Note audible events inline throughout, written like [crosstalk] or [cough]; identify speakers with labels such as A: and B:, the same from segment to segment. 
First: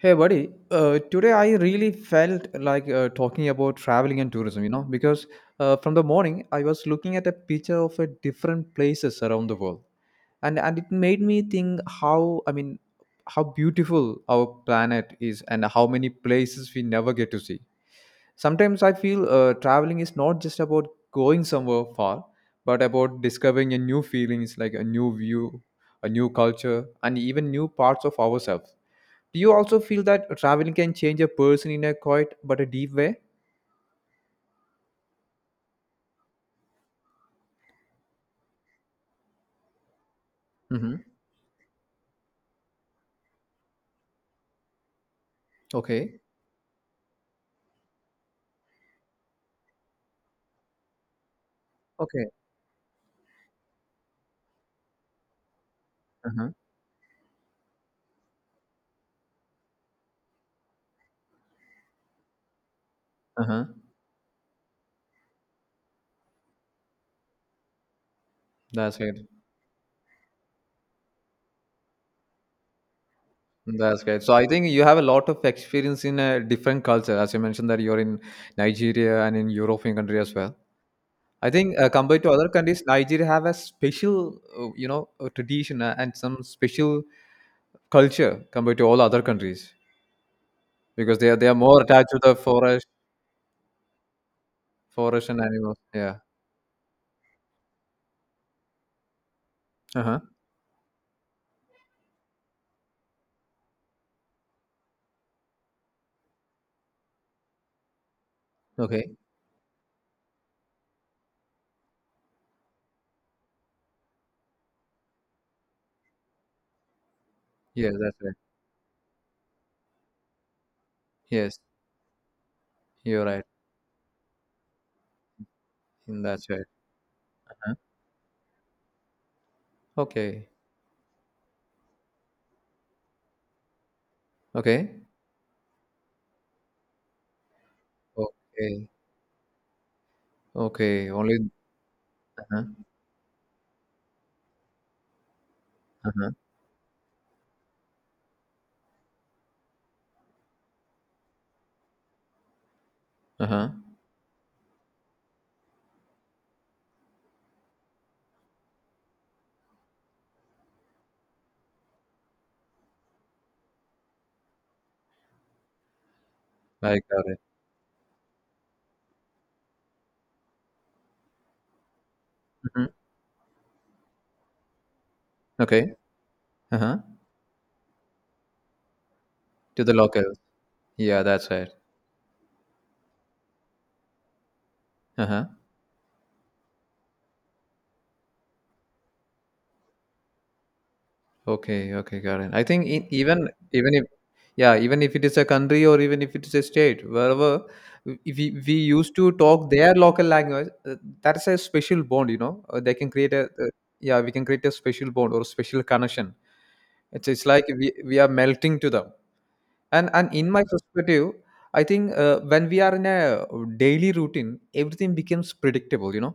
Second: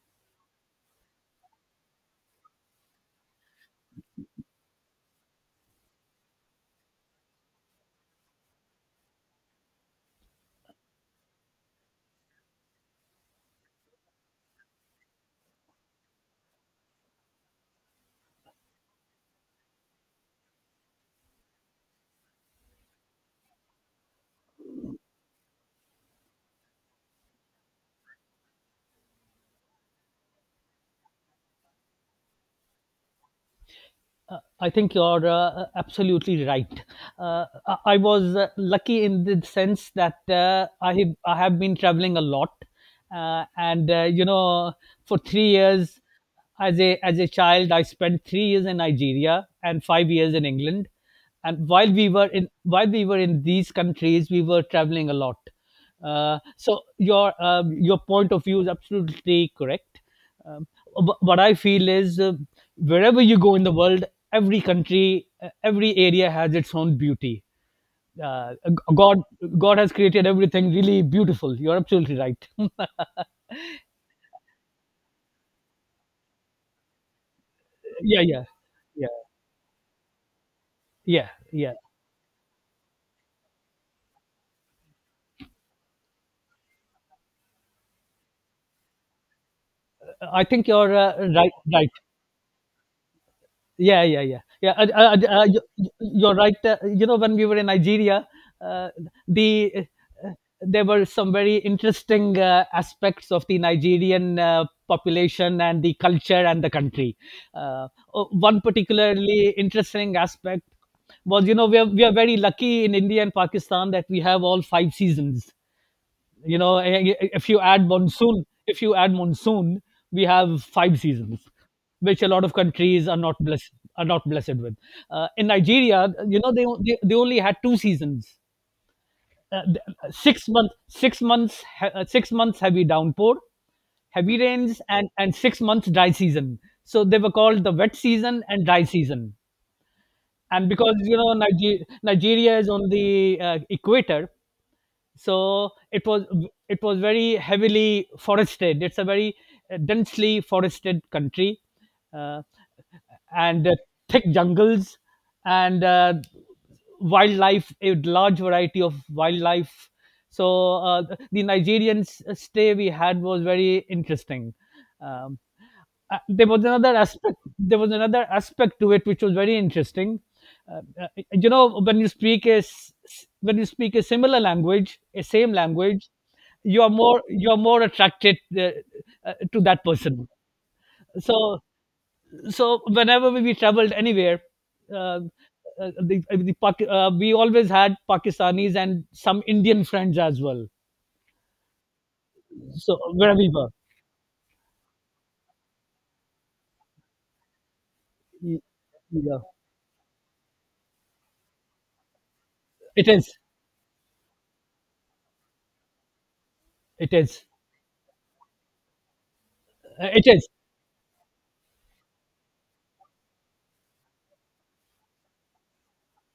A: Hey, buddy. Today I really felt like talking about traveling and tourism, you know, because from the morning I was looking at a picture of a different places around the world, and it made me think how how beautiful our planet is and how many places we never get to see. Sometimes I feel traveling is not just about going somewhere far, but about discovering a new feelings like a new view, a new culture, and even new parts of ourselves. Do you also feel that traveling can change a person in a quiet but a deep way?
B: I think you're absolutely right. I was lucky in the sense that I
A: Mm-hmm.
B: have, I have been traveling a lot, and for 3 years
A: Okay.
B: as a child, I spent 3 years in Nigeria and 5 years in England. And while we were
A: Okay.
B: in while we were in these countries, we were traveling a lot. Uh,
A: Uh-huh.
B: so your point of view is absolutely correct. Um, what I feel is wherever you go
A: Uh-huh.
B: in the world, every country, every area has its own beauty. Uh,
A: That's great.
B: God, God has created everything really beautiful. You're absolutely right. [laughs]
A: That's great. So I think you have a lot of experience in a different culture, as you mentioned that you're in
B: Yeah, yeah, yeah,
A: Nigeria and in European country as well.
B: yeah,
A: I
B: yeah.
A: think compared to other countries, Nigeria have a special, you know, tradition and some special culture compared to all other countries
B: I think you're
A: because they are they
B: right,
A: are more
B: right.
A: attached to the forest,
B: Yeah, yeah, yeah, yeah. Uh, uh,
A: forest and
B: uh, you,
A: animals. Yeah.
B: you- are right. When we were in Nigeria, uh, the
A: Uh huh.
B: uh, there were some very interesting aspects of the Nigerian population and the culture and the country. One
A: Okay.
B: particularly interesting aspect was, we are very lucky in India and Pakistan that we have all five seasons. you know if you add
A: Yes, that's right.
B: monsoon, we have five seasons,
A: Yes,
B: which a lot of countries are
A: you're
B: not
A: right.
B: blessed are not blessed with. In Nigeria,
A: In that side.
B: they only had two seasons. Uh, six
A: Okay.
B: months 6 months he- 6 months heavy downpour, heavy rains,
A: Okay.
B: and 6 months dry season, so they were called the wet season and dry
A: Okay.
B: season. And because
A: Okay. Only.
B: Nigeria
A: Uh-huh.
B: is on the equator, so it was
A: Uh-huh.
B: it was very heavily forested. It's a very densely forested country, uh, and
A: Uh-huh.
B: thick jungles, and wildlife, a large variety of wildlife. So the Nigerian stay we had was very interesting. um, there was another
A: I got
B: aspect
A: it.
B: there was another aspect to it which was very interesting.
A: Hmm.
B: When you speak a similar language, a same
A: Okay.
B: language, you are
A: Uh-huh.
B: more you are more attracted to that
A: To the
B: person.
A: locals. Yeah, that's
B: so
A: right.
B: so whenever we traveled anywhere, uh,
A: Uh-huh.
B: we always had Pakistanis and some Indian friends as well.
A: Okay. Okay. Got it. I think
B: So
A: in,
B: wherever
A: even
B: we were.
A: even if yeah, even if it is a country or even if it is a state, wherever if we,
B: y-
A: we used to
B: yeah.
A: talk their local language, that is a special bond. You know, they can
B: it
A: create
B: is
A: a yeah, we can create a special bond or special connection.
B: it
A: It's it's
B: is
A: like we we are melting to them. And
B: Uh, it
A: and
B: is
A: in my perspective I think when we are in a daily routine, everything becomes predictable, you know.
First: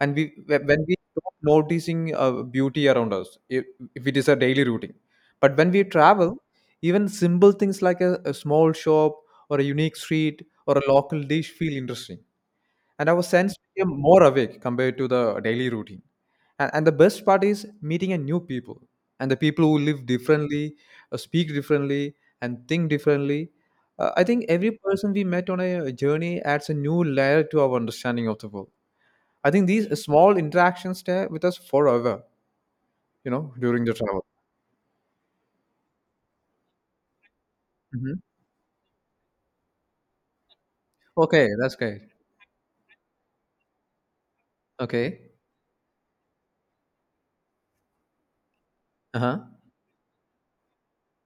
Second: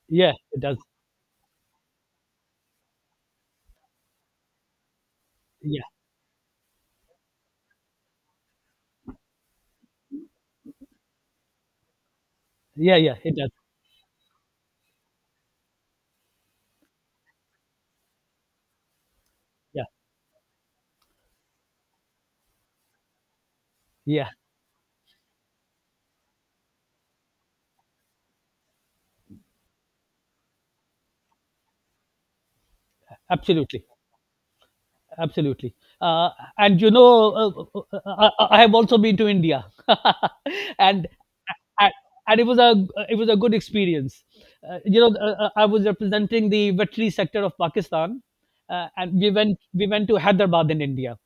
A: And we
B: Yeah, it
A: wh-
B: does.
A: when we stop noticing beauty around us, if it is a daily routine, but when we
B: Yeah.
A: travel, even simple things like a small shop or a unique street or a local dish feel interesting,
B: Yeah,
A: and
B: yeah,
A: our
B: it does.
A: sense became more awake compared to the daily routine. And the best part is meeting a new people and the people who
B: Yeah,
A: live differently, speak differently, and think differently. I
B: yeah,
A: think every person we met on a journey adds a new layer to our understanding of the world. I think these small interactions stay with us forever, you know, during
B: absolutely,
A: the travel.
B: absolutely. Uh, and
A: Hmm.
B: I have also been to India, [laughs] and
A: Okay, that's
B: and
A: great.
B: and it was a good experience.
A: Okay.
B: I was representing the veterinary sector of Pakistan, and
A: Uh
B: we
A: huh.
B: went we went to Hyderabad in India.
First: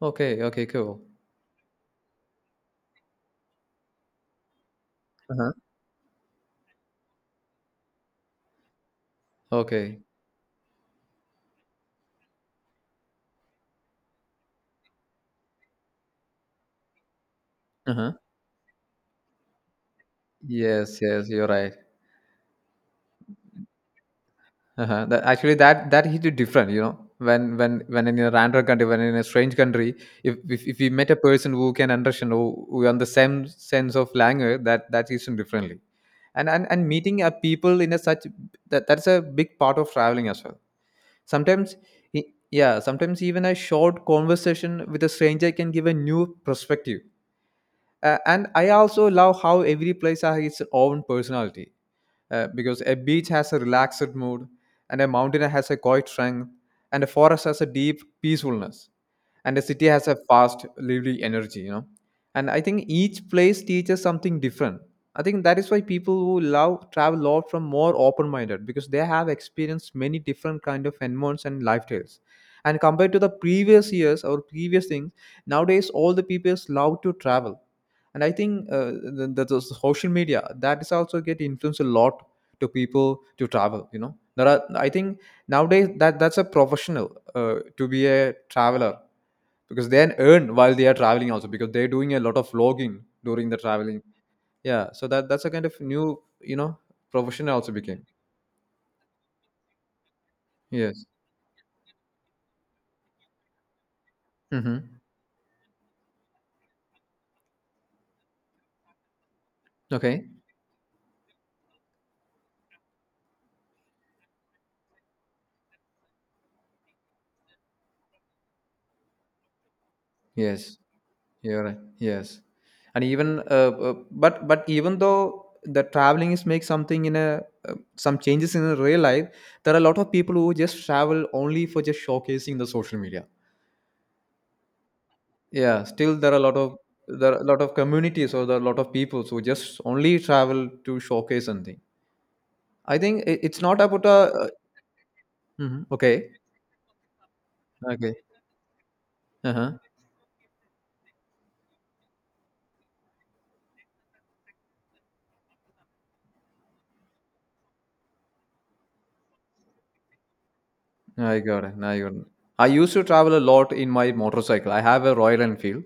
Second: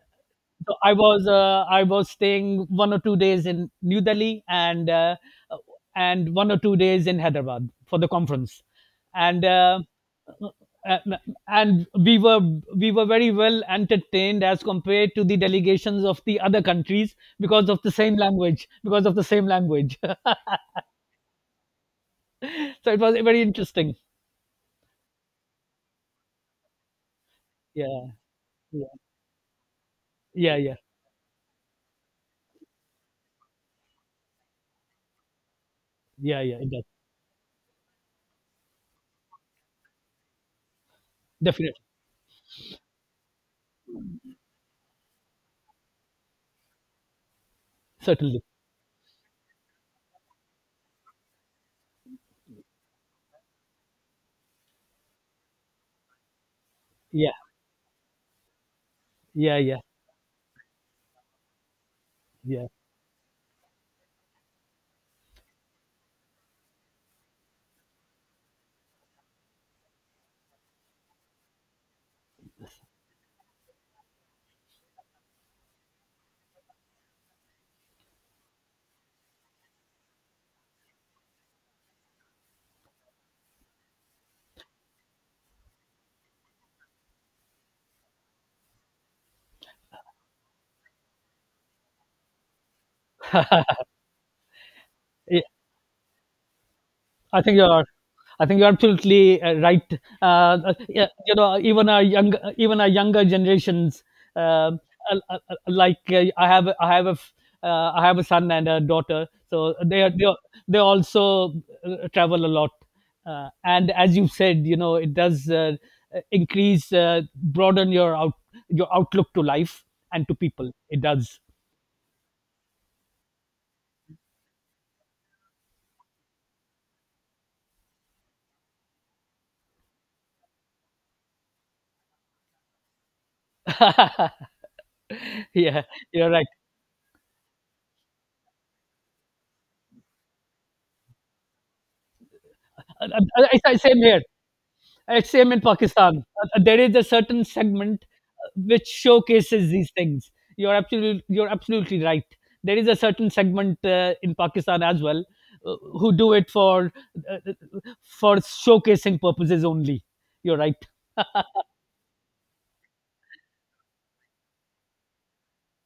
A: Okay. Okay.
B: So
A: Cool.
B: I was staying one or two days in New Delhi, and uh,
A: Uh huh.
B: and one or two days in Hyderabad for the conference. and. Uh,
A: Okay.
B: and and we were very well entertained as compared to the delegations of the other countries, because of the
A: Uh huh.
B: same language because of the same language [laughs]
A: Yes. Yes. You're right.
B: So it was very interesting.
A: Uh-huh. That, actually, that hit it different. You know, when when
B: Yeah,
A: when in a random country,
B: yeah,
A: when in a strange country, if
B: yeah,
A: if,
B: yeah,
A: if we met a person who can understand, who on the same sense of language, that is differently.
B: yeah.
A: And
B: Yeah,
A: and
B: it does.
A: and meeting a people in a such that's a big part of traveling as well. Sometimes,
B: Definitely.
A: i- yeah, sometimes even a short conversation with a stranger can give a new perspective.
B: Certainly.
A: And I also love how every place has its own personality, because a beach has a relaxed mood, and a mountain has a quiet strength, and a
B: Yeah,
A: forest has a deep peacefulness, and
B: yeah,
A: a
B: yeah,
A: city has a fast lively energy, you know. And I
B: yeah.
A: think each place teaches something different. I think that is why people who love travel a lot from more open minded, because they have experienced many different kind of environments and lifestyles. And compared to the previous years or previous things, nowadays all the people love to travel. And I think the, the social media that is also get influence a lot to people to travel, you know. There are, I think, nowadays that's a professional, to be a traveler, because they earn while they are traveling also, because they're doing a lot of vlogging during the traveling. Yeah, so that's a kind of new, you know,
B: I
A: profession I
B: think
A: also
B: you're
A: became.
B: I think you're absolutely right.
A: Yes.
B: Yeah, even our younger generations, um,
A: Mm-hmm.
B: uh, uh, uh, like uh, I have, I have a, f- I have a son and a daughter, so they are,
A: Okay.
B: they are, they also travel a lot, and as you said, it does broaden your outlook to life and to
A: Yes.
B: people. It does.
A: You're right. Yes, and even but even though the traveling is make something in a uh, some changes in a real life, there are a lot of people who just travel only for just showcasing the social media.
B: [laughs] Yeah,
A: Yeah, still
B: you're
A: there are a
B: right.
A: lot of, there are a lot of communities or there are a lot of people who just only travel to showcase something. I think it, it's
B: It's the
A: not
B: same
A: about a.
B: here. It's same in
A: Mhm.
B: Pakistan.
A: Okay.
B: There is a certain segment
A: Okay.
B: which
A: Uh
B: showcases
A: huh.
B: these things. You're absolutely right. There is a certain segment in Pakistan as well, who do it uh, uh, for showcasing purposes only. You're right.
A: I
B: [laughs]
A: got it. I got it. I used to travel a lot in my motorcycle. I have a Royal Enfield.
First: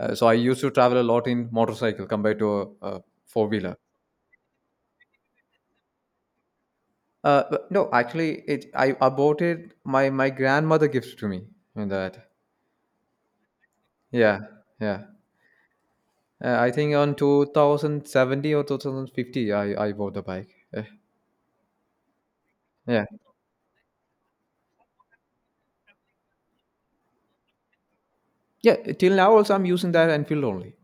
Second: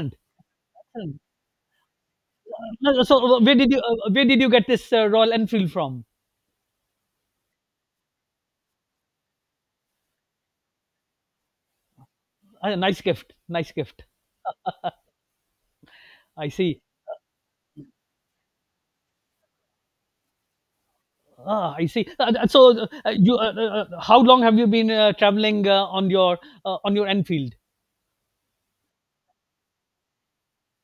A: So I used to travel a
B: Excellent.
A: lot in motorcycle compared to a
B: So
A: four wheeler.
B: where did you get this Royal Enfield from?
A: But no, actually, it I bought it. My grandmother gifted to me in that.
B: Nice gift. Nice gift.
A: Yeah, yeah.
B: I
A: I
B: see.
A: think on 2070 or 2050, I bought the bike. Uh,
B: Ah, I see. So
A: yeah,
B: you How long have you been traveling on your Enfield?
A: yeah. Till now, also I'm using that Enfield only.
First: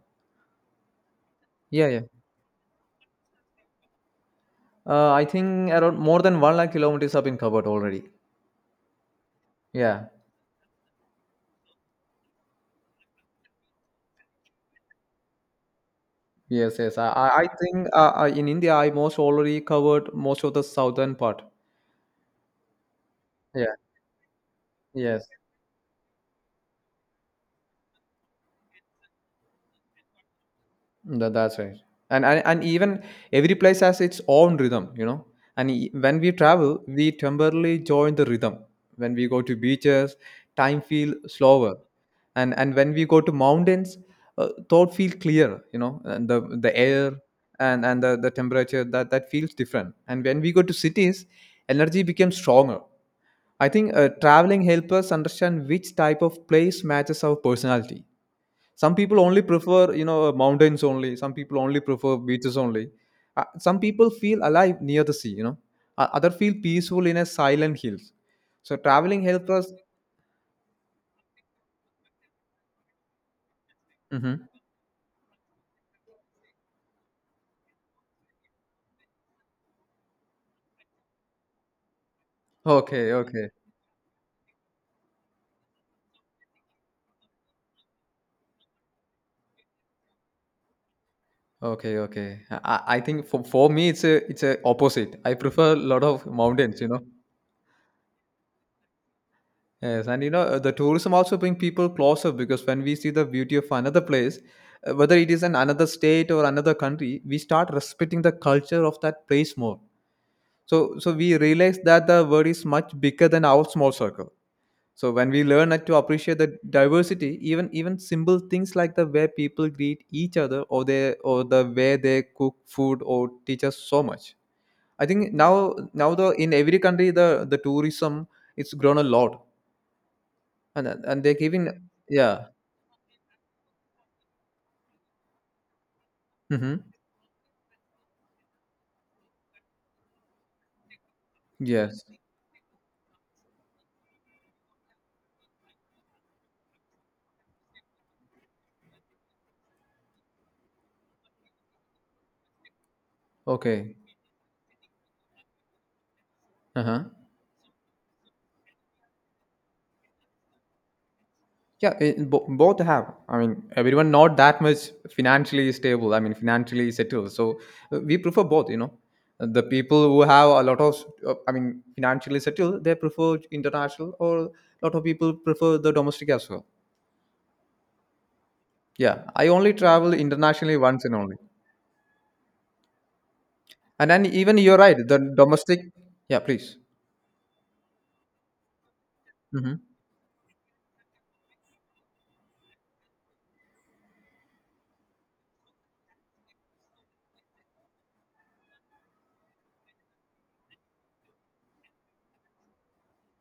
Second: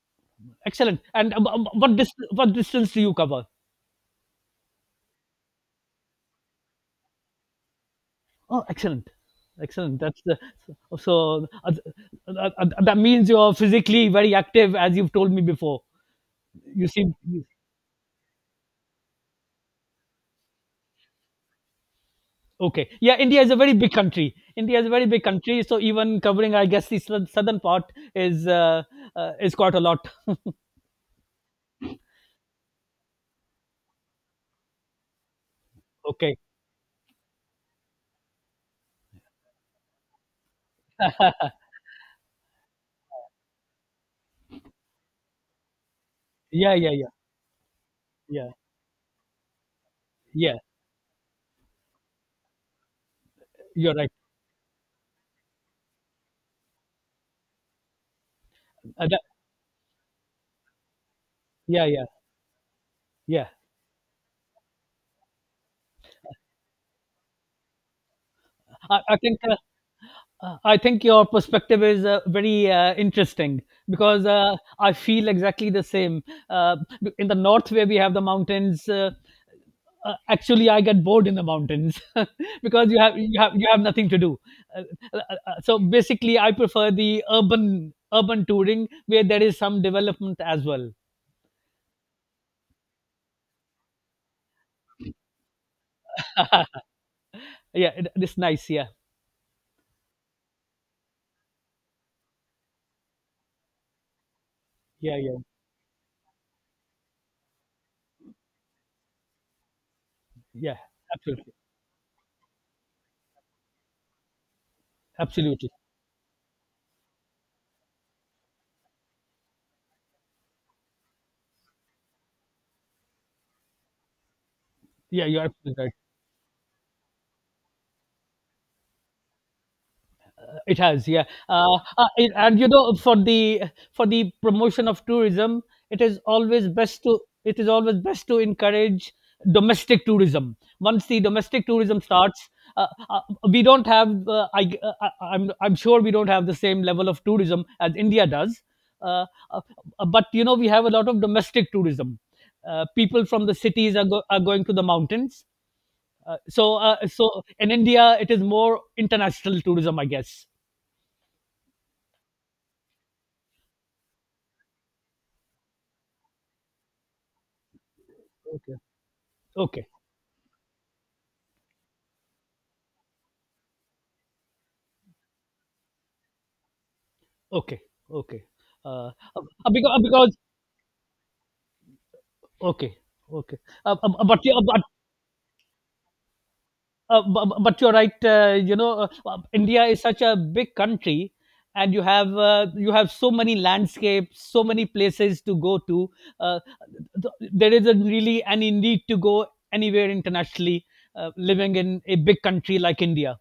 B: Excellent. And
A: Yeah, yeah.
B: what distance do you cover?
A: I think around more than one lakh kilometers have been covered already.
B: Oh, excellent, excellent.
A: Yeah.
B: That's the so That means you're physically very active, as you've told me before.
A: Yes,
B: You
A: yes. I,
B: seem
A: I I think in India, I most already covered most of the southern part.
B: Okay. Yeah, India is a very
A: Yeah.
B: big country. India is a very big
A: Yes.
B: country, so even covering, I guess, the southern part is uh, is quite a lot.
A: That's right. And even every place has its own rhythm, you know. And when we
B: Okay.
A: travel, we temporarily join the rhythm. When we go to beaches, time feel slower, and when we go to mountains, thought feel clear, you know. And the
B: Yeah, yeah, yeah,
A: air and the
B: yeah,
A: temperature that feels different. And when we
B: yeah.
A: go to cities, energy becomes stronger. I think
B: You're right.
A: traveling helps us understand which type of place matches our personality. Some
B: Uh,
A: people
B: that,
A: only prefer, you know, mountains only, some people only
B: yeah, yeah,
A: prefer beaches only,
B: yeah.
A: some people feel alive near the sea, you know. Other feel peaceful in a silent hills, so
B: I, I
A: traveling
B: think.
A: helps
B: Uh,
A: us.
B: I think your perspective is very interesting, because
A: Mhm.
B: I feel exactly the same. Uh, in the north, where we have the mountains, actually, I get bored in the mountains [laughs] because you
A: Okay,
B: have you
A: okay,
B: have you have nothing to do. Uh, uh, so basically, I prefer the urban touring where there is some development as well.
A: okay, okay. I think for me it's a, it's a opposite. I prefer a lot of
B: [laughs]
A: mountains, you know.
B: Yeah, it's nice. Yeah,
A: Yes, and you know the tourism also bring people closer, because when we see the beauty of another place, whether
B: yeah,
A: it
B: yeah,
A: is in another state or another country, we start respecting the culture of that place more.
B: yeah.
A: So, so we
B: Absolutely,
A: realize that the world is much bigger than our small circle. So when we
B: absolutely.
A: learn to appreciate the diversity, even even simple things like the way people greet each other, or they or the way they cook food, or teach us so much. I
B: Yeah,
A: think
B: you're
A: now
B: absolutely right.
A: now the in every country the tourism it's grown a lot,
B: It has,
A: and
B: yeah.
A: they're giving
B: It,
A: yeah.
B: and you know, For the promotion of tourism, it is always
A: Hmm.
B: best to encourage domestic tourism. Once the domestic tourism
A: Yes.
B: starts, uh, uh, we don't have. I- I'm sure we don't have the same level of tourism as India does. Uh, uh, but we have a lot of domestic tourism. People from the
A: Okay.
B: cities are going to the mountains. Uh, so
A: Uh huh.
B: uh, so in India, it is more international tourism, I guess.
A: Yeah, both have. I mean, everyone not that much financially stable. I mean, financially settled. So we prefer both. You know, the
B: Okay,
A: people who have a lot of, I mean, financially settled, they prefer international, or a lot of people prefer the domestic as well.
B: okay, okay. Uh,
A: Yeah,
B: uh,
A: I
B: uh,
A: only
B: because, uh,
A: travel
B: because
A: internationally once and only.
B: okay, okay. Uh, uh,
A: And
B: uh,
A: then
B: but you-
A: even
B: uh,
A: you're
B: but
A: right. The domestic. Yeah, please.
B: but you're right.
A: Mm-hmm.
B: India is such a big country, and you have so many landscapes, so many places to go to. Uh, there isn't really any need to go anywhere internationally. Living in a big country like India.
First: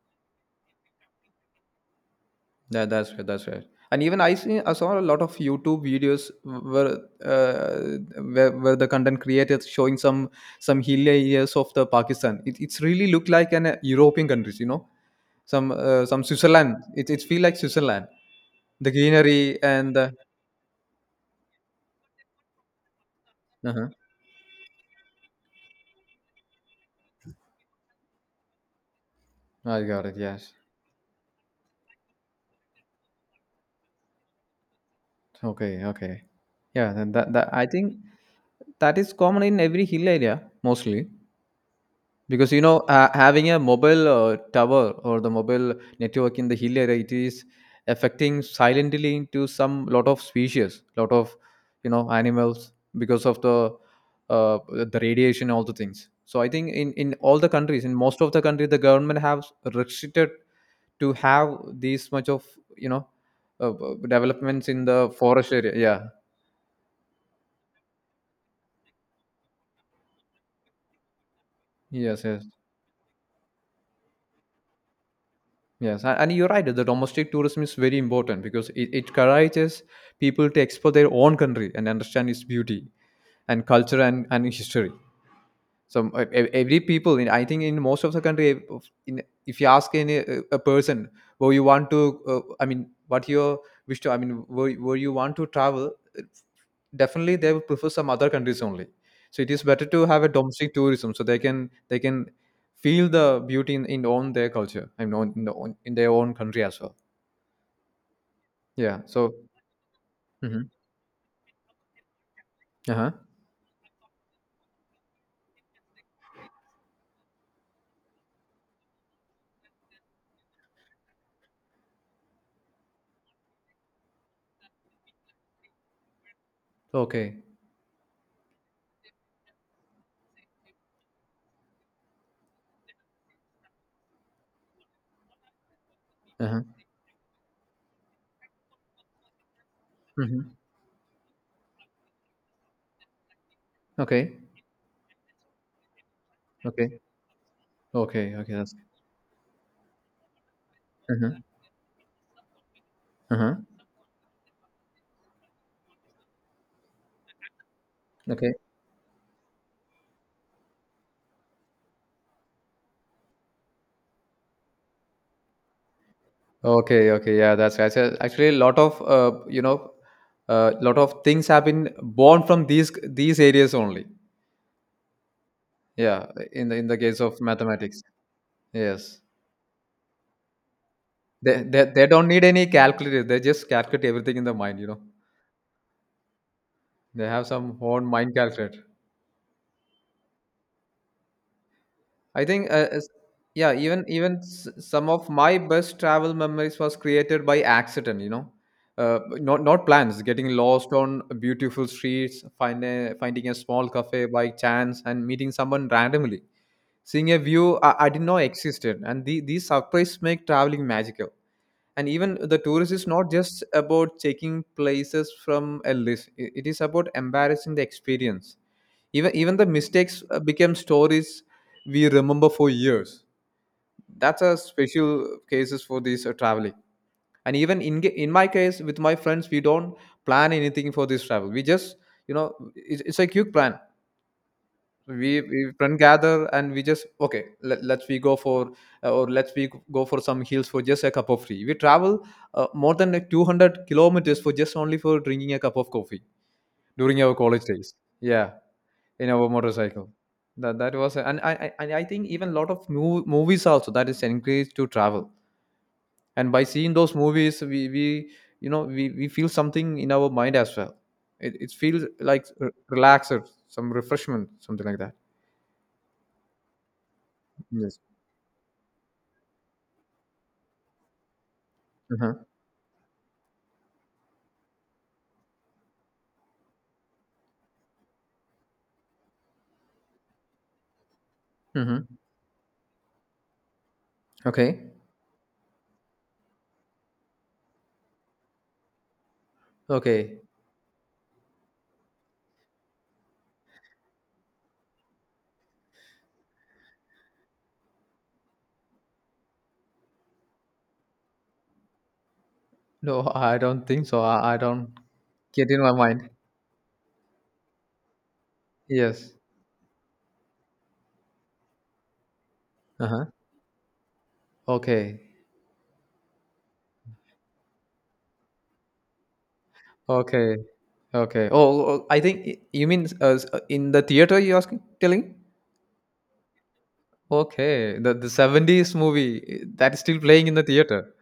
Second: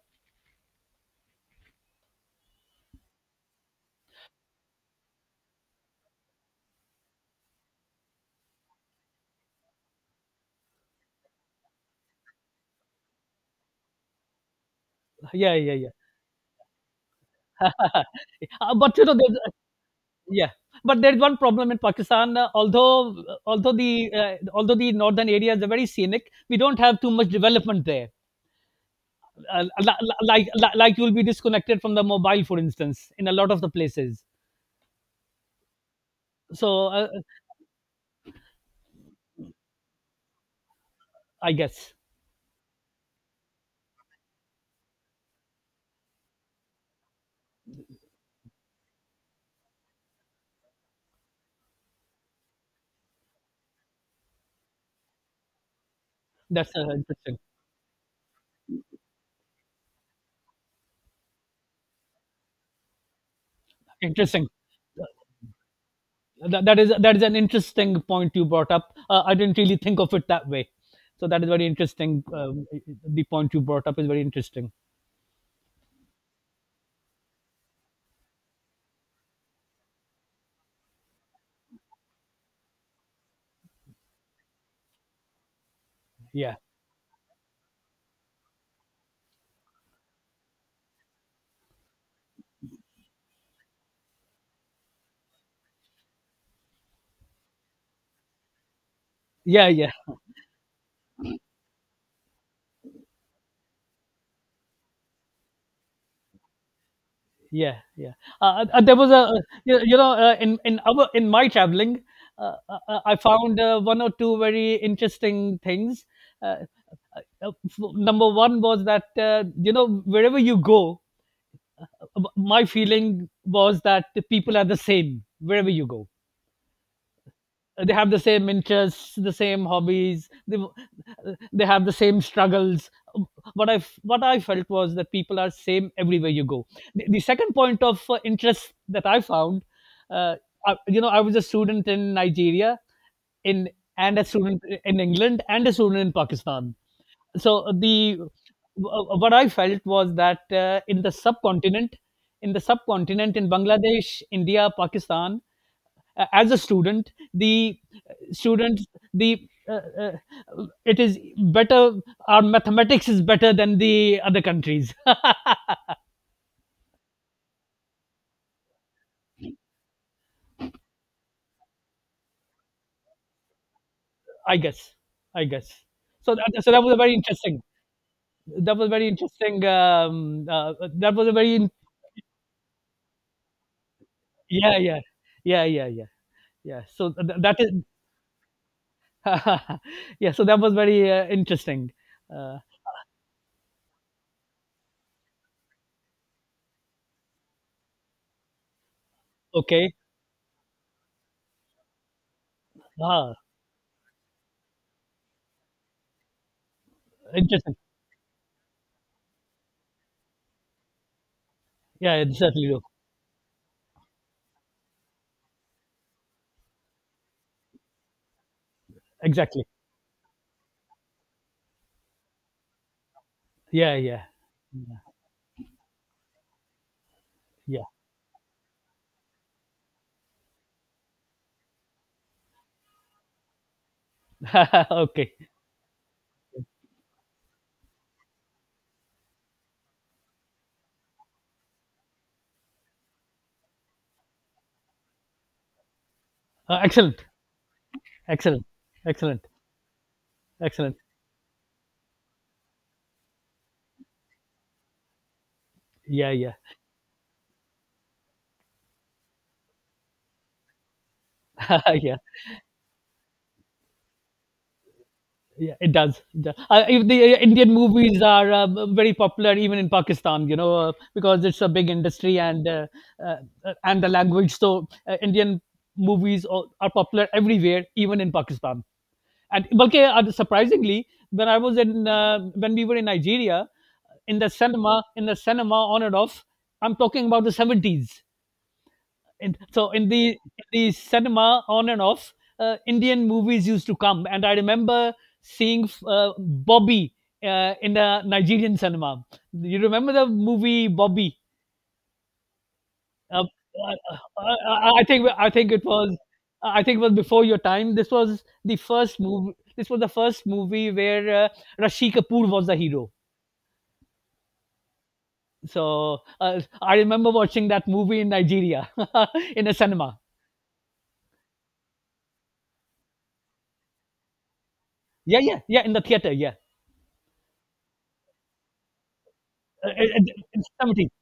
A: Yeah, that's right. That's right. And even I see, I saw a lot of YouTube videos uh, where the content creators showing some hilly areas of the Pakistan. It, it's really look like an European countries, you know,
B: Yeah, yeah, yeah.
A: some Switzerland. It feel like Switzerland.
B: [laughs]
A: The
B: But you know, there's
A: greenery and the.
B: Yeah, but there's one problem in Pakistan.
A: uh
B: Although the northern areas are very scenic, we don't have too much development there.
A: I got it. Yes.
B: Like you'll be disconnected from the mobile, for instance, in a lot of the places.
A: Okay. Okay.
B: So
A: Yeah. That, that I think that is common in every hill area mostly,
B: I guess
A: because you know having a mobile tower or the mobile network in the hill area, it is affecting silently into some lot of species, lot of, you know, animals, because of uh, the radiation, all the things. So I think
B: that's
A: in all
B: interesting.
A: the countries, in most of the country, the government have restricted to have these much of, you know,
B: Interesting.
A: developments in the
B: Uh,
A: forest area, yeah.
B: that is an interesting point you brought up. I didn't really think of it that way. So that is very interesting.
A: Yes, yes.
B: Um, the point you brought up is very interesting.
A: Yes, and you're right. The domestic tourism is very important, because it encourages people to explore their own country and understand its beauty and culture and history. So ev-
B: Yeah.
A: every people, in, I think, in most of the country, if you ask any a person where you want to, I mean, what you wish to, I mean, where you want to travel, definitely they would prefer some other countries only, so it is
B: Yeah.
A: better
B: Yeah.
A: to have a domestic tourism so they can feel the beauty in own their culture, I mean on, in, the, own in their own country as well,
B: Yeah, yeah. There
A: yeah
B: was a
A: so
B: in
A: mhm.
B: in our in my traveling,
A: Uh-huh.
B: I found one or two very interesting things. Uh, Number one was that, wherever you go, my feeling was that the people are the same wherever you go.
A: Okay.
B: They have the same interests, the same hobbies, they have the same struggles. What I felt was that people are same everywhere you
A: Uh-huh.
B: go. The second point of interest that I found, uh,
A: Hmm.
B: you know, I was a student in Nigeria, in and a
A: Okay,
B: student in England, and a student in Pakistan.
A: okay,
B: So
A: okay, okay, that's—
B: what I felt was that in the
A: Uh-huh.
B: subcontinent in the subcontinent in
A: Uh-huh.
B: Bangladesh, India, Pakistan, as a student, the
A: Okay,
B: students, the it is better. Our mathematics is better than the other countries.
A: okay, okay, yeah, that's right. So actually a lot of you know, a lot of things have been born from these areas only.
B: [laughs] I guess, I guess,
A: Yeah, in
B: so
A: the case of mathematics.
B: that was very
A: Yes.
B: interesting. That was a very in-
A: They don't need any calculator. They just calculate everything in the mind,
B: Yeah,
A: you know.
B: yeah, yeah, yeah, yeah, yeah, so
A: They have
B: that is.
A: some own mind calculator.
B: [laughs] Yeah, so that was very interesting.
A: I
B: uh,
A: think, uh, s- yeah, even some of my best travel memories was created by accident, you know. Not
B: okay.
A: plans, getting lost on beautiful streets,
B: Ah,
A: finding a small cafe by chance, and meeting someone randomly, seeing a view
B: interesting.
A: I didn't know existed, and these surprises make traveling magical. And
B: Yeah, it
A: even the
B: certainly do.
A: tourist is not just about checking places from a list. It is about embarrassing the experience. Even
B: Exactly.
A: the mistakes become stories we remember for years.
B: Yeah, yeah,
A: That's a
B: yeah,
A: special cases for this traveling. And even in my case, with my friends, we don't plan anything for this travel. We just, you know, it's a quick plan.
B: yeah. [laughs] Okay.
A: We friend gather, and we just okay, let's we go for or let's we go for some hills for just a cup of tea. We travel more than like 200 kilometers for just only for drinking a cup of coffee during
B: Excellent.
A: our college days. Yeah,
B: Excellent,
A: in
B: excellent,
A: our motorcycle. That
B: excellent.
A: was. And and I think even a lot of movies also that is encouraged to travel.
B: Yeah,
A: And
B: yeah,
A: by seeing those movies, we you know, we feel something in our mind as well. It
B: [laughs]
A: feels
B: yeah,
A: like relaxed, some refreshment, something like that.
B: yeah. It does. It does. If the Indian
A: Yes.
B: movies are very popular even in Pakistan, because it's a big industry
A: Mm-hmm.
B: and uh, the language. So Indian movies are popular everywhere, even in Pakistan. And okay, surprisingly,
A: Mm-hmm.
B: when we were in Nigeria,
A: Okay.
B: in the cinema, on and off, I'm talking about the 70s. And so in the
A: Okay.
B: in the cinema, on and off, Indian movies used to come, and I remember seeing Bobby in a Nigerian cinema. You remember the movie Bobby?
A: No,
B: Uh, uh,
A: I don't think so. I
B: uh,
A: don't
B: uh, I think I
A: get
B: think
A: in
B: it
A: my
B: was
A: mind.
B: I think it was before your time. This was the first
A: Yes.
B: movie. This was the first movie where Rashi Kapoor was the hero.
A: Uh-huh. Okay.
B: So I remember watching that movie in Nigeria [laughs] in a cinema.
A: Okay. Okay. Oh, oh, I think you mean in the theater you're asking, telling?
B: Yeah, yeah, yeah, in the theater. Yeah,
A: Okay. The 70s movie, eh,
B: uh, uh,
A: that is still
B: in,
A: playing in the
B: in
A: theater.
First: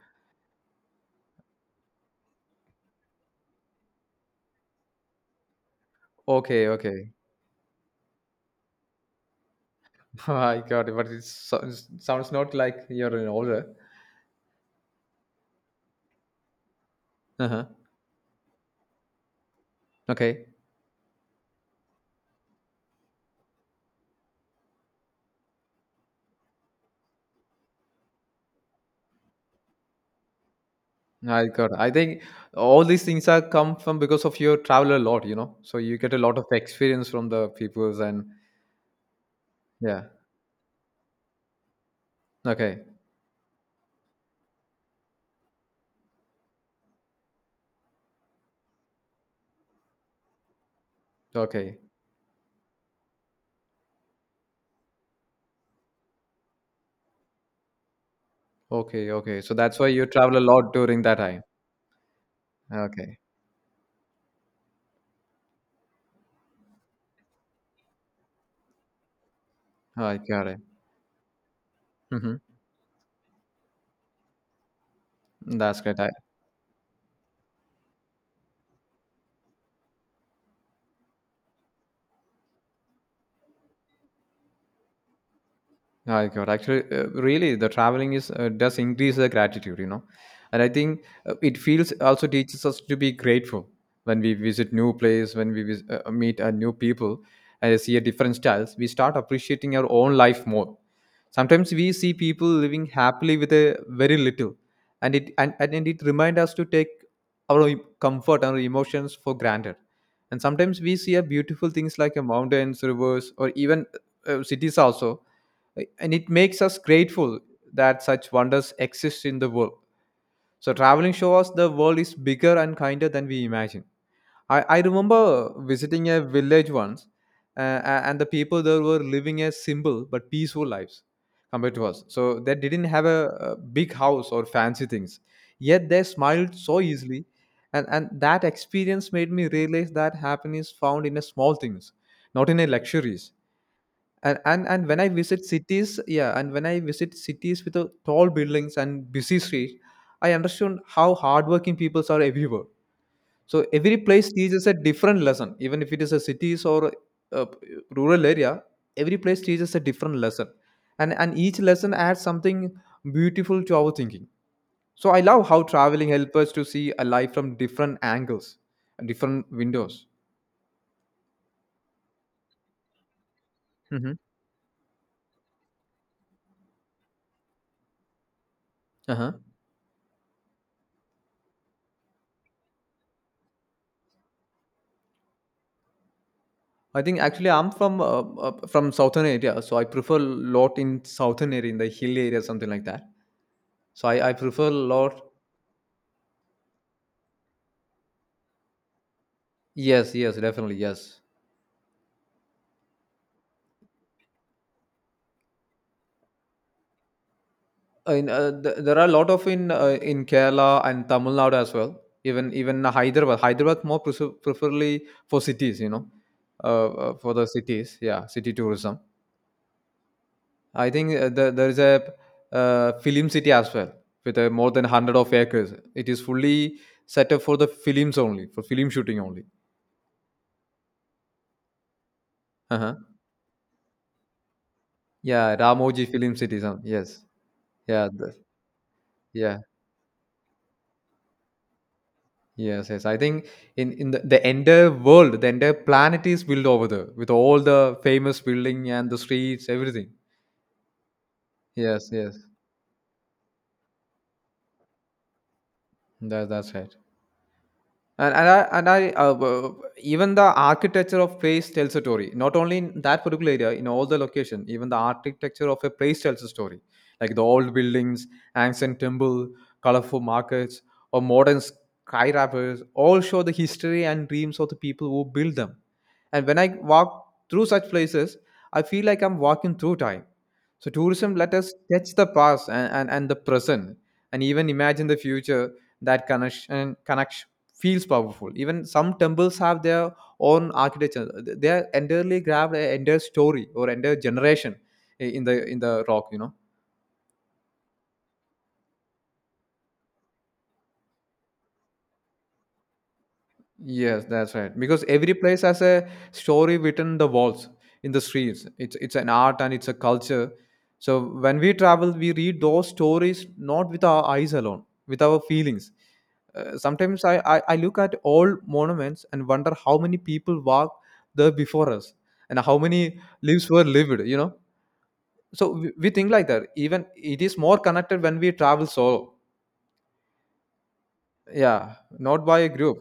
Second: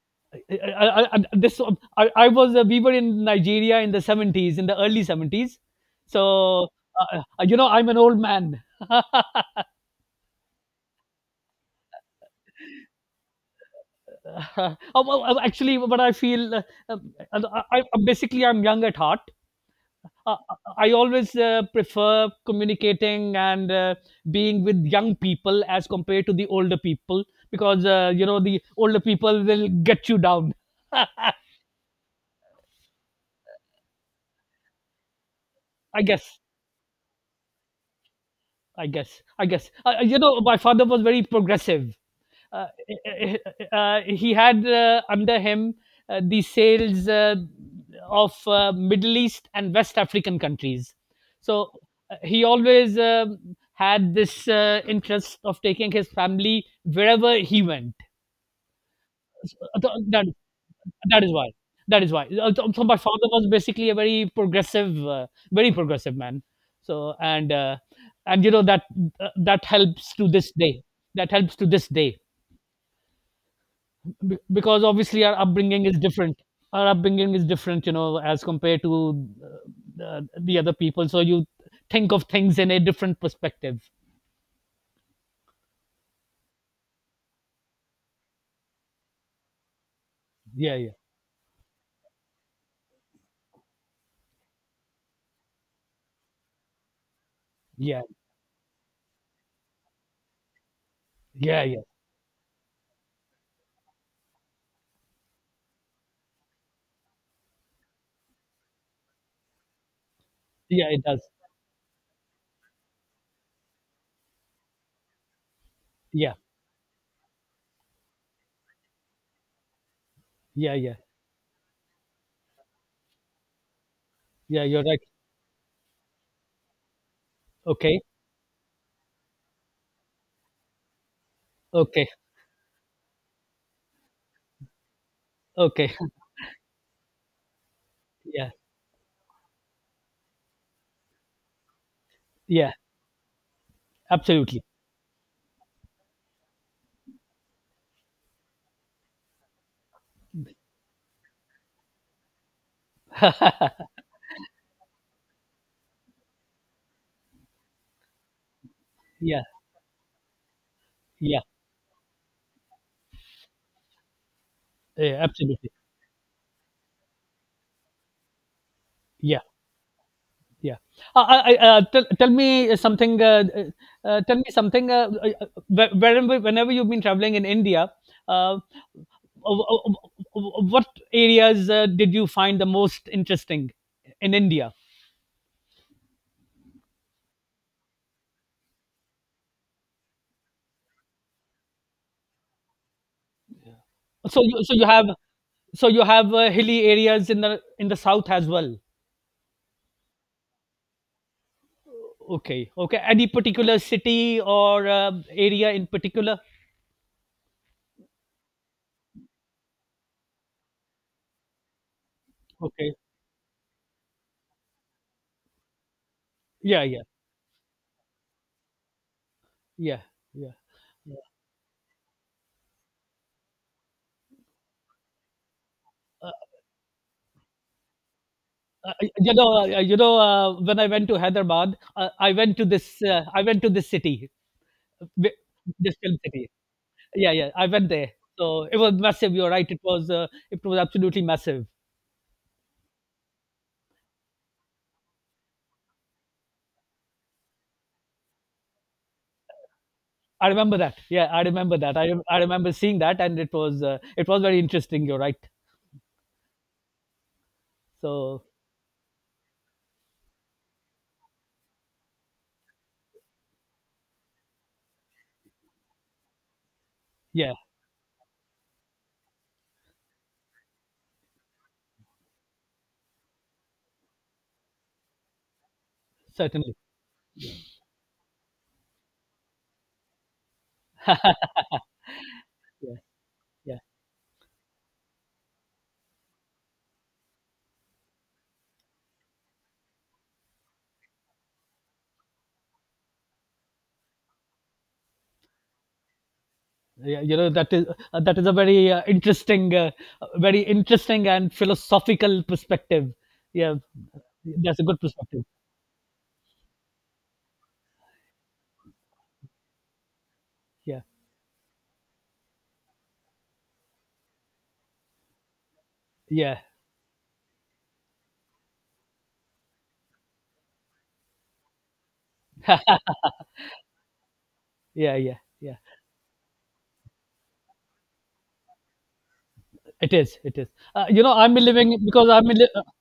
B: I, I, this I was we were in Nigeria in the 70s, in the early 70s,
A: Okay,
B: so
A: okay.
B: you know I'm an old man. [laughs]
A: [laughs] I got it, but it sounds not like you're an older.
B: Well, actually, what I feel,
A: Uh-huh.
B: basically I'm young at heart. uh,
A: Okay.
B: I always prefer communicating and being with young people as compared to the older people, because you know the older people will get you down. [laughs] I
A: Yeah, I got. I think all these things are come from because of your travel a lot, you know. So you get a lot
B: guess
A: of experience from the peoples, and
B: I guess.
A: yeah.
B: You know, my father was very progressive. Uh,
A: Okay.
B: he had, under him, the sales of Middle East and West African countries. So
A: Okay.
B: he always had this interest of taking his family wherever he went.
A: Okay. Okay. So that's why
B: Th
A: you
B: that
A: travel a lot during that
B: that is
A: time.
B: why. That is why. So my
A: Okay.
B: father was basically a very progressive man. So and you know that
A: Oh,
B: helps
A: I
B: to
A: got
B: this
A: it.
B: day. That helps to this day.
A: Hmm.
B: Because obviously our
A: That's
B: upbringing
A: great.
B: is different. Our upbringing is different, as compared to uh, uh, the other people. So you think of things in a different perspective.
A: Ah, I got. Actually, really the traveling is, does increase the gratitude, you know. And I
B: Yeah, yeah,
A: think it feels also teaches us to be grateful when we visit new place, when we meet new people, and see a
B: yeah,
A: different styles. We start appreciating our own life more.
B: yeah,
A: Sometimes
B: yeah,
A: we see people living happily with a very little, and it, and it remind us to take our comfort and our emotions for granted. And sometimes
B: yeah.
A: we
B: It
A: see
B: does.
A: a beautiful things like a mountains, rivers, or even cities also. And it
B: Yeah,
A: makes us grateful that such wonders exist in the world, so
B: yeah, yeah,
A: traveling shows us the world is bigger and kinder than we imagine.
B: yeah.
A: I
B: You're right.
A: remember visiting a village once,
B: Okay,
A: and the people there were living a simple but peaceful lives compared to us.
B: okay,
A: So they didn't have a big house or fancy things, yet
B: okay.
A: they smiled so easily, and that
B: [laughs] Yeah.
A: experience made me realize that happiness found in the small things, not in the
B: Yeah,
A: luxuries. And,
B: absolutely.
A: and when I visit cities, yeah, and when I visit cities with tall buildings and busy streets, I understand how hardworking people are everywhere. So every place teaches a different lesson, even if it is a cities or a rural area. Every place
B: Yeah,
A: teaches a different lesson, and
B: yeah,
A: each lesson adds something beautiful to our thinking. So I
B: yeah,
A: love how
B: absolutely.
A: traveling helps us to see a life from different angles,
B: Yeah,
A: different windows.
B: yeah. Tell me something.
A: Hmm.
B: Tell me something. Whenever you've been traveling in India, uh, uh,
A: Uh-huh.
B: w- w- what areas did you find the most interesting in India?
A: I think actually I'm from southern area, so I prefer lot in southern area in the hill area, something like that. So I
B: So you,
A: prefer
B: so you have,
A: lot.
B: so you have hilly areas in the south as well.
A: Yes, yes, definitely yes.
B: Okay, okay. Any particular city or area in particular?
A: There are a lot of in Kerala and Tamil Nadu as well. Even
B: Okay.
A: Hyderabad, more preferably for cities, you know,
B: Yeah, yeah,
A: for the cities. Yeah, city tourism.
B: yeah, yeah.
A: I think there is a film city as well, with more than 100 of acres. It is
B: uh,
A: fully set up for the films only, for film
B: uh,
A: shooting only.
B: when I went to Hyderabad,
A: Uh-huh.
B: I went to this city, wi-
A: Yeah,
B: this
A: Ramoji
B: film
A: Film
B: city.
A: City, some— Yes.
B: Yeah, yeah, I went
A: Yeah.
B: there. So it was massive. You're
A: Yeah.
B: right. It was absolutely massive.
A: Yes, yes. I think in, the entire world, the entire planet is built over there, with all the famous building and the streets, everything.
B: I remember that. Yeah, I remember that.
A: Yes, yes.
B: I remember seeing that, and it was very interesting. You're right.
A: That, that's right. And,
B: So
A: and I even the architecture of place tells a story. Not only in that particular area, in all the location, even the architecture of a place tells a story. Like the
B: yeah,
A: old buildings, ancient temple, colorful markets, or modern skyscrapers, all show the history and dreams of the people who built them. And when I
B: certainly.
A: walk through such places, I feel like I'm walking through time. So tourism let us touch the past,
B: Yeah,
A: and the
B: yeah,
A: present, and even imagine the future. That connection connects feels powerful. Even some temples have their own architecture. They are entirely grabbed an entire story or entire generation, in the rock, you know.
B: yeah. You know, that is a very interesting, very interesting and philosophical perspective. Yeah,
A: Yes, that's right.
B: that's a good
A: Because every
B: perspective.
A: place has a story within the walls, in the streets. It's an art and it's a culture.
B: Yeah.
A: So when we travel, we read those stories not with our eyes alone, with our feelings.
B: Yeah,
A: Sometimes I look at old monuments and wonder how many people walked there before us, and how many lives were lived, you know.
B: yeah, yeah,
A: So
B: yeah.
A: we think like that, even it is more connected when we travel solo,
B: It is, it is. I'm
A: yeah,
B: living because
A: not
B: I'm
A: by a
B: li-
A: group.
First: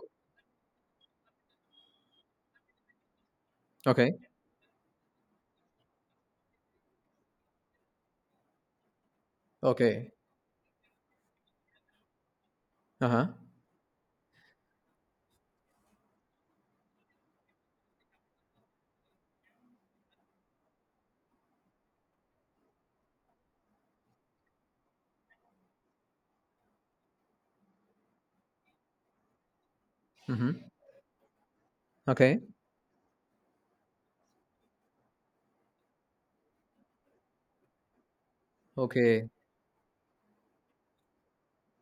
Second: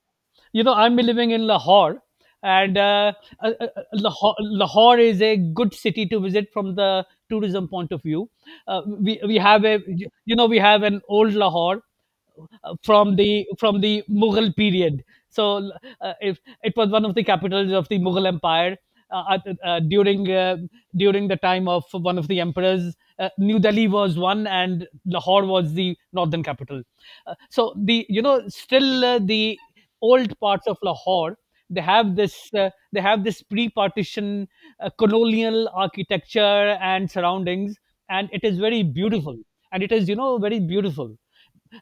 B: you know I'm living in Lahore, and
A: Okay.
B: Lahore is a good city to visit from the tourism point of view. We have a
A: Okay.
B: you know we have an old Lahore from
A: Uh-huh.
B: the Mughal period. So if it was one of the capitals of the Mughal Empire uh, uh, during uh, during the time of one of the emperors. New Delhi was one, and Lahore was the northern capital. So the you know still, the old
A: Mm-hmm.
B: parts of Lahore,
A: Okay.
B: they have this pre-partition, colonial architecture and surroundings, and it is very
A: Okay.
B: beautiful. And it is very beautiful.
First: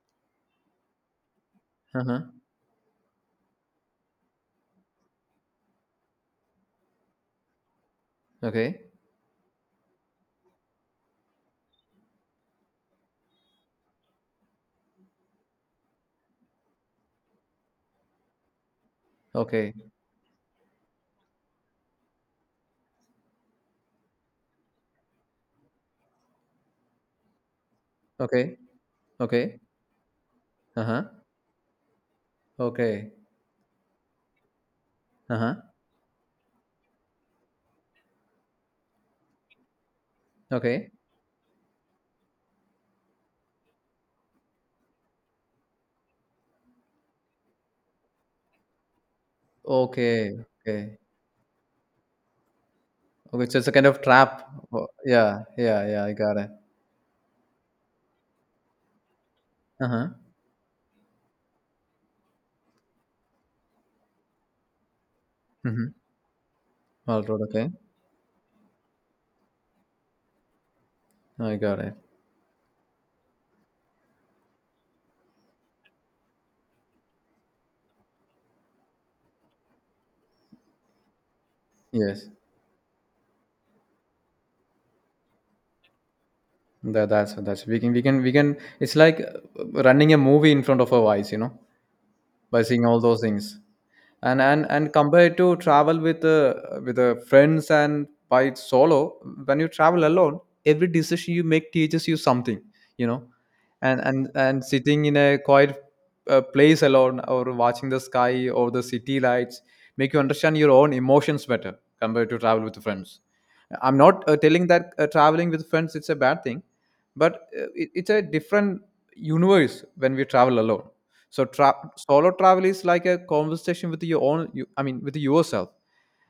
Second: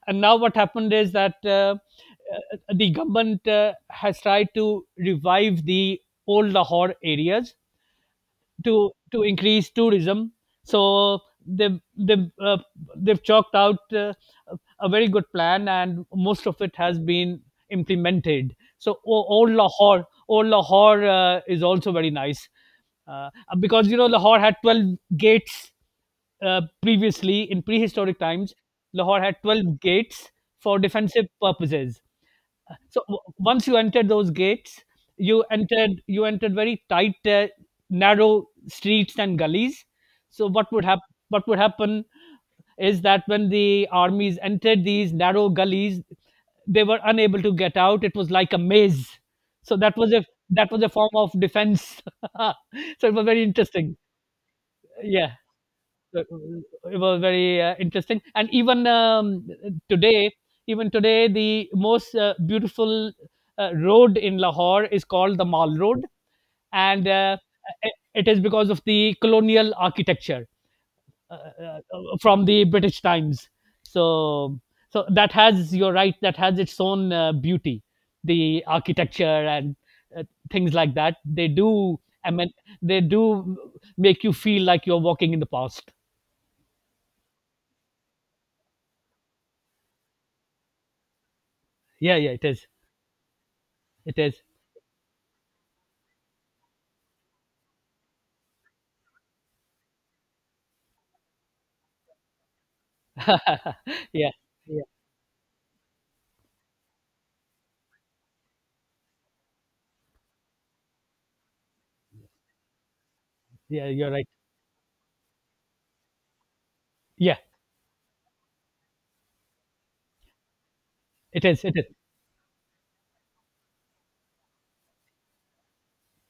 B: And now what happened is that
A: Uh-huh.
B: the government has tried to revive the old Lahore areas
A: Okay.
B: to increase tourism. So they they uh, they've chalked out a very good plan, and most of it has been implemented. So o- old
A: Okay.
B: Lahore, old Lahore uh, is also very nice, uh, because you know Lahore had 12 gates, previously in prehistoric times.
A: Okay.
B: Lahore had
A: Okay.
B: 12 gates for
A: Uh-huh.
B: defensive purposes. So
A: Okay.
B: once you entered those gates, you
A: Uh-huh.
B: entered you entered very tight, narrow streets and gullies. So what would
A: Okay.
B: happen? What would happen is that when the armies entered these narrow gullies, they were unable to get out. It was like a maze. So
A: Okay.
B: that was a
A: Okay.
B: form of defense. [laughs] So it was very
A: Okay, so it's a kind
B: interesting.
A: of trap. Oh, yeah,
B: Yeah.
A: yeah, yeah, I
B: So,
A: got it.
B: it was very interesting, and
A: Uh-huh.
B: today even today the most beautiful road in Lahore is called the Mall
A: Mm-hmm.
B: Road, and
A: All right. Okay.
B: it is because of the colonial architecture
A: I got it.
B: from the British times. So so that has, you're right, that has its own beauty, the architecture and uh, things like that. They do,
A: Yes.
B: I mean, they do make you feel like you're walking in the past.
A: That's we can, we can, it's like running a movie in front of our eyes, you know,
B: Yeah, yeah, it
A: by
B: is.
A: seeing all those things.
B: It
A: And
B: is.
A: compared to travel with friends, and by solo, when you travel alone, every decision you make teaches you something, you know. And
B: [laughs] Yeah. Yeah.
A: sitting in a quiet place alone, or watching the sky or the city lights, make you understand your own emotions better compared to travel with friends.
B: Yeah,
A: I'm
B: you're
A: not
B: right.
A: telling that traveling with friends it's a bad thing,
B: Yeah,
A: but it's a different universe when we travel alone. So
B: it is. It is.
A: solo travel is like a conversation with your own. You, I mean, with yourself,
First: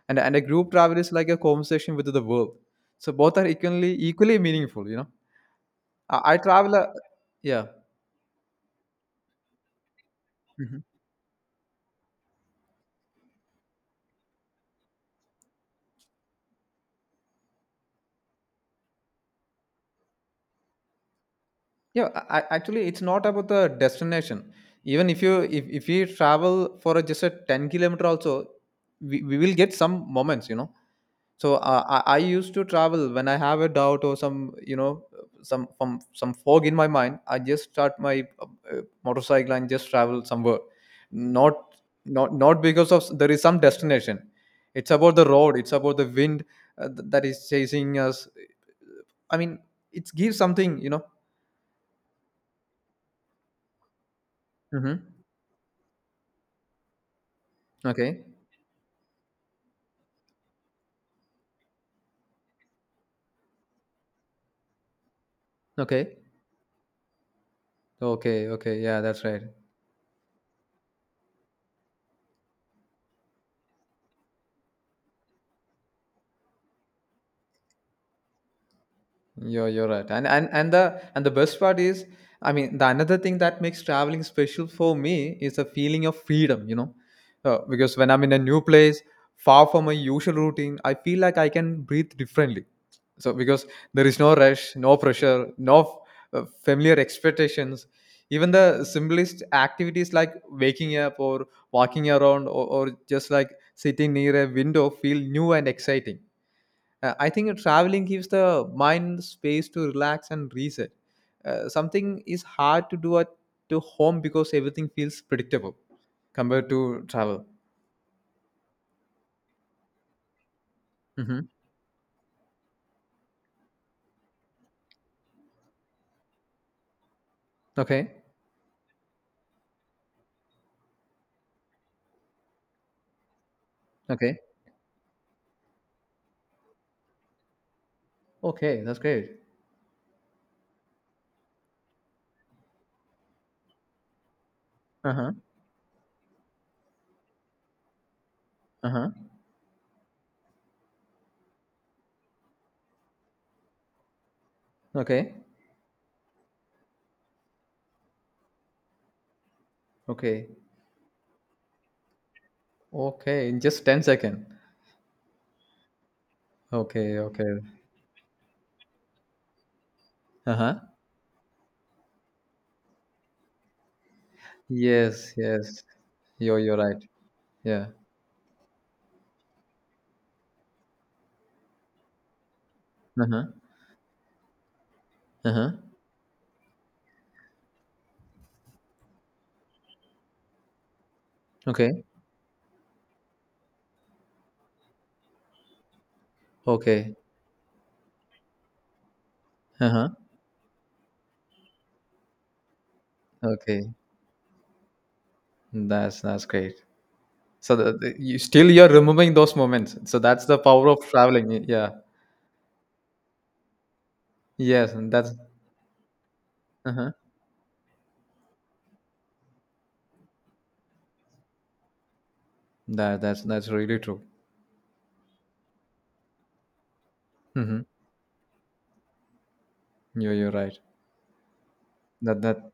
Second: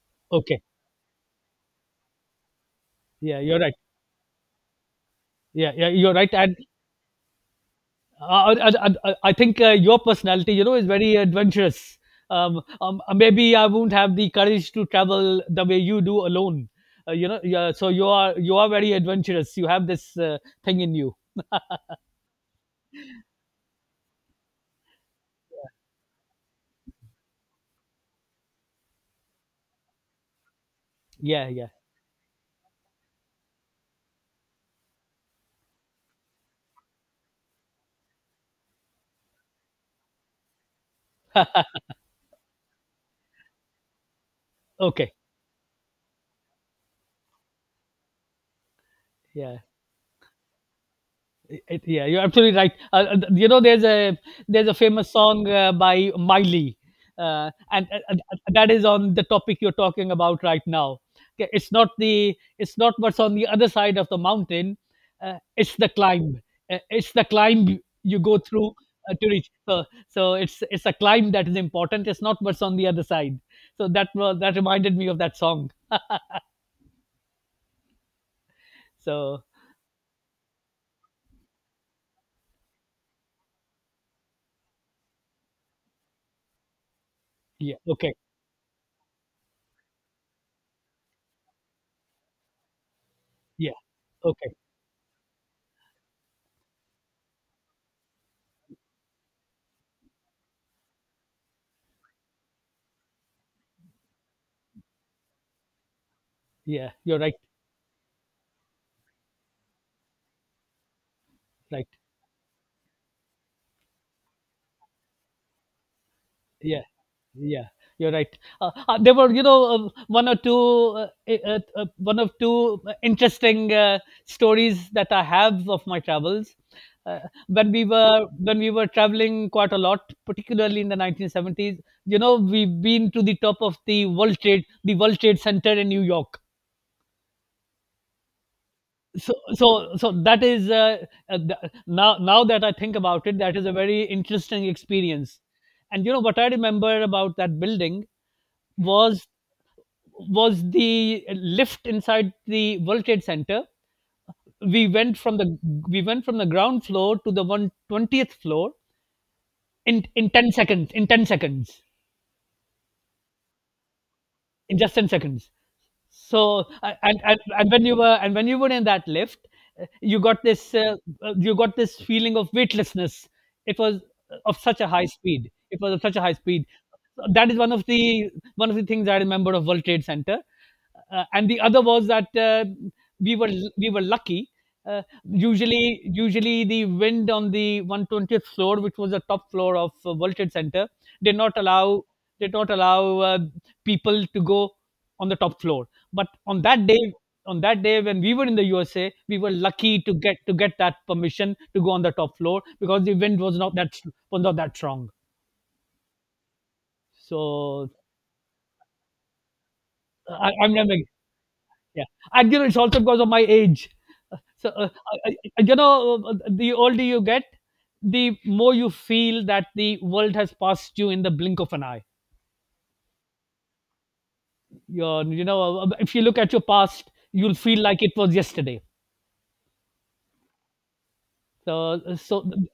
A: and a
B: Okay.
A: group travel is like a conversation with the world. So both
B: Yeah,
A: are
B: you're right.
A: equally meaningful, you know.
B: Yeah, yeah, you're right.
A: I
B: And
A: travel. A, yeah.
B: I think your personality,
A: Mm-hmm.
B: is very adventurous. Maybe I won't have the courage to travel the way you do alone. You know, yeah, so you are very adventurous. You have this thing in you.
A: Yeah, actually, it's not about the destination. Even if you, if you travel for a, just a 10 kilometer, also we will get some moments, you know.
B: Yeah,
A: So
B: yeah.
A: I used to travel when I have a doubt or some, you know, some, from some fog in my mind. I just start my motorcycle and just travel somewhere. Not because of there is some destination. It's
B: Okay.
A: about the road. It's about the wind that is chasing us. I
B: Yeah.
A: mean, it gives something, you know.
B: Yeah, you're absolutely right. You know, there's a
A: Hmm.
B: famous song by Miley, uh, and uh,
A: Okay.
B: uh, that is on the topic you're talking about right now. Okay, it's not what's on the other side of the mountain. It's the
A: Okay.
B: climb. It's the climb you go
A: Okay.
B: through
A: Okay. Yeah, that's
B: to
A: right.
B: reach. So, it's a climb that is important. It's not what's on the other side. So that reminded me of that song. So
A: You're right. And the best part is, I mean, the another thing that makes traveling special for me is the feeling of freedom, you know.
B: yeah,
A: Because when
B: okay,
A: I'm in a new place, far from my usual routine, I feel like I can breathe differently. So because
B: yeah,
A: there is no
B: okay,
A: rush, no pressure, no familiar expectations. Even the simplest activities like waking up, or walking around, or just like sitting near a window, feel new and exciting.
B: yeah, you're
A: I
B: right,
A: think traveling gives the mind space to relax and reset.
B: right,
A: Something is hard to do at to home, because everything feels predictable compared
B: yeah.
A: to travel.
B: Yeah, you're right. There were, one or two, eh,
A: Hmm.
B: one of two interesting stories that I have of my travels. Uh, when we
A: Okay.
B: were when we were traveling quite a lot, particularly in the 1970s, you know, we've been to the top of
A: Okay.
B: The World Trade Center in New York.
A: Okay. That's great.
B: So that is th- now now that I think about it, that is a very interesting
A: Uh huh.
B: experience. And you know what I remember about that building
A: Uh huh.
B: was was the lift inside the World Trade Center. We went
A: Okay.
B: from the we went from the ground floor to the 120th floor in
A: Okay.
B: 10 seconds,
A: Okay. In just 10 seconds.
B: in just 10 seconds. So a-
A: Okay.
B: and and,
A: Okay.
B: and when you were in that lift, uh, you got
A: Uh
B: this
A: huh.
B: uh, you got this feeling of weightlessness. It was of such a high
A: Yes.
B: speed. It
A: Yes.
B: was of such a high speed
A: You're right.
B: That is one of
A: Yeah.
B: the things I remember of World Trade Center. And the other was that
A: Uh
B: we
A: huh.
B: were we were lucky. uh,
A: Uh huh.
B: usually usually the wind on the 120th floor, which was the top floor of World Trade Center, did not
A: Okay.
B: allow did not allow people to go on the top floor. But on that day,
A: Okay.
B: when we were in the USA, we were
A: Uh
B: lucky
A: huh.
B: to get that permission to go on the top floor because the wind
A: Okay.
B: was not that strong.
A: That's great. So
B: So
A: you still you're remembering those moments. So that's the
B: I'm
A: power
B: never.
A: of traveling. Yeah.
B: Yeah, and you know it's also because of my age. So
A: Yes, and that's
B: the older
A: uh
B: you get, the more you feel that the world has passed you in the blink of an eye.
A: that that's really true.
B: If you look at your past, you'll feel
A: Mm-hmm.
B: like it was yesterday.
A: You're right.
B: So,
A: That
B: so
A: that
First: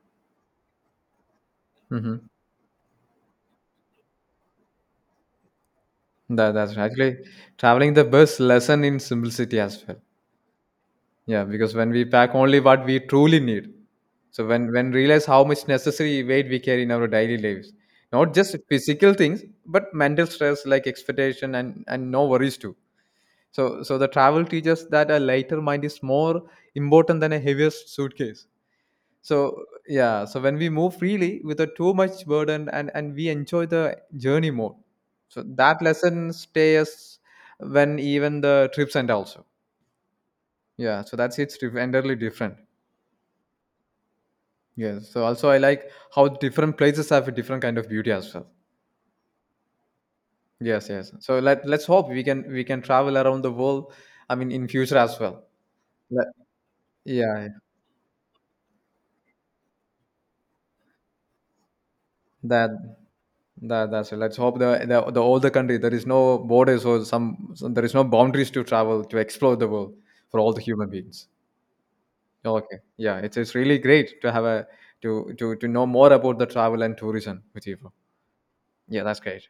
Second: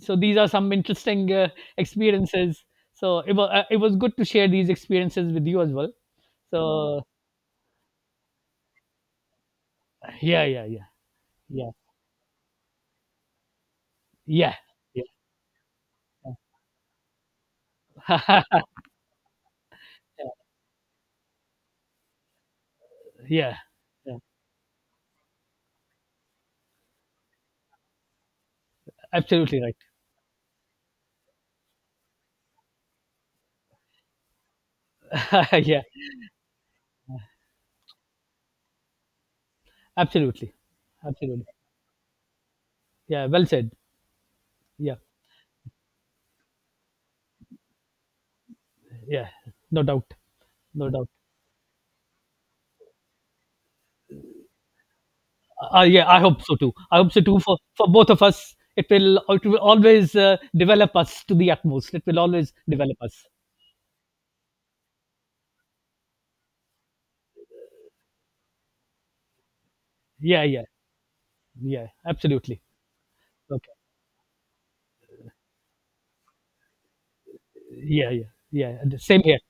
B: so these are some interesting
A: Mm-hmm.
B: experiences. So it was good to share these experiences with you as well.
A: that that's
B: So
A: Actually, traveling the best lesson in simplicity as well.
B: yeah, yeah, yeah,
A: Yeah,
B: yeah,
A: because when we pack only what we truly need. So
B: yeah,
A: when realize how much necessary weight we carry in our daily lives, not just
B: yeah.
A: physical things, but mental
B: [laughs]
A: stress like expectation, and no worries too.
B: Yeah,
A: So, the
B: yeah.
A: travel teaches that a lighter mind is more important than a heavier suitcase.
B: Absolutely
A: So,
B: right.
A: yeah. So when we move freely without too much burden, and we enjoy the journey more. So
B: [laughs]
A: that
B: Yeah,
A: lesson stays when even the trips end also.
B: absolutely,
A: Yeah. So that's
B: absolutely.
A: it's entirely different.
B: Yeah, well said. Yeah,
A: Yes. So also I like how different places have a different kind of beauty as well.
B: yeah. No doubt.
A: Yes.
B: No doubt.
A: Yes. So let's hope we can travel around the world. I mean, in future as well.
B: Yeah,
A: Let-
B: I hope so too
A: yeah, yeah.
B: for both of us. It will always develop us to the utmost. It will always
A: That
B: develop us.
A: That, that's it. Let's hope the all the country, there is no borders, or some, there is no boundaries to travel, to explore the world for
B: Yeah,
A: all the
B: yeah,
A: human beings.
B: yeah, absolutely.
A: Okay, yeah, it's
B: Okay.
A: really great to have a, to to know more about the travel and tourism with you, bro.
B: Yeah, yeah, yeah.
A: Yeah, that's
B: Same here.
A: great.